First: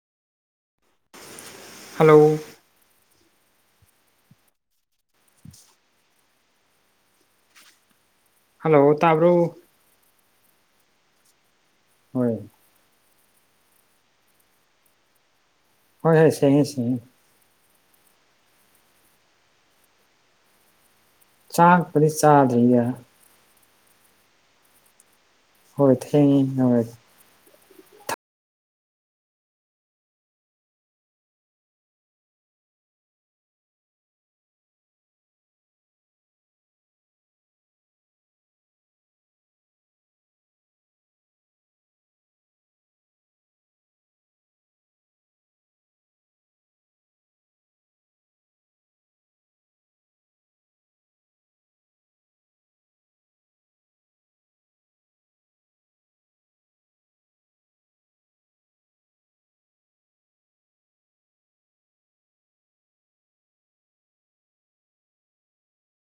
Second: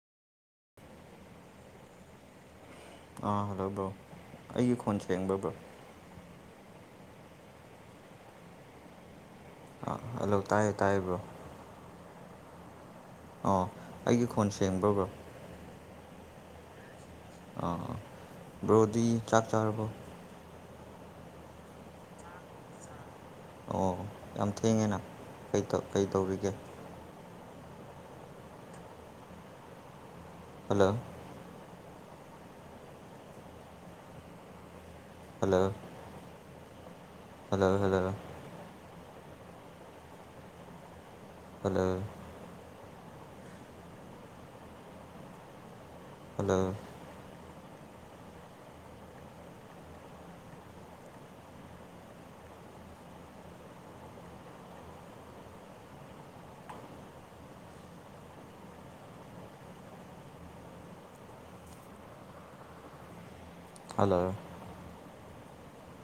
hello ꯑꯥ hello bro ꯑꯩꯒꯤ ꯈꯣꯟ ꯁꯡꯕ꯭ꯔ ꯕ꯭ꯔꯣ ꯍꯜꯂꯣ ꯇꯕ꯭ꯔꯣ ꯑ ꯍꯜꯂꯣ ꯇꯥꯏꯌꯦ ꯇꯥꯏꯕ꯭ꯔꯣ ꯍꯣꯏ ꯑꯣ ꯑꯩꯒꯤ ꯈꯣꯟ ꯁꯦꯡꯕ꯭ꯔꯕ꯭ꯔꯣ ꯍꯣꯏ ꯍꯣꯏ ꯁꯉ ꯁꯉ ꯑꯥ ꯕ꯭ꯔꯣꯗꯤ ꯆꯥꯛ ꯆꯥꯔꯕꯣ ꯆꯥ ꯄꯗꯤ ꯆꯥꯦ ꯑꯣ ꯌꯥꯝ ꯊꯦꯡꯉꯦꯅ ꯀꯩ ꯇꯧ- ꯍꯣꯏ ꯀꯩ ꯇꯧꯔꯤꯒꯦ ꯍ ꯍ hello hello hello hello hello hello hello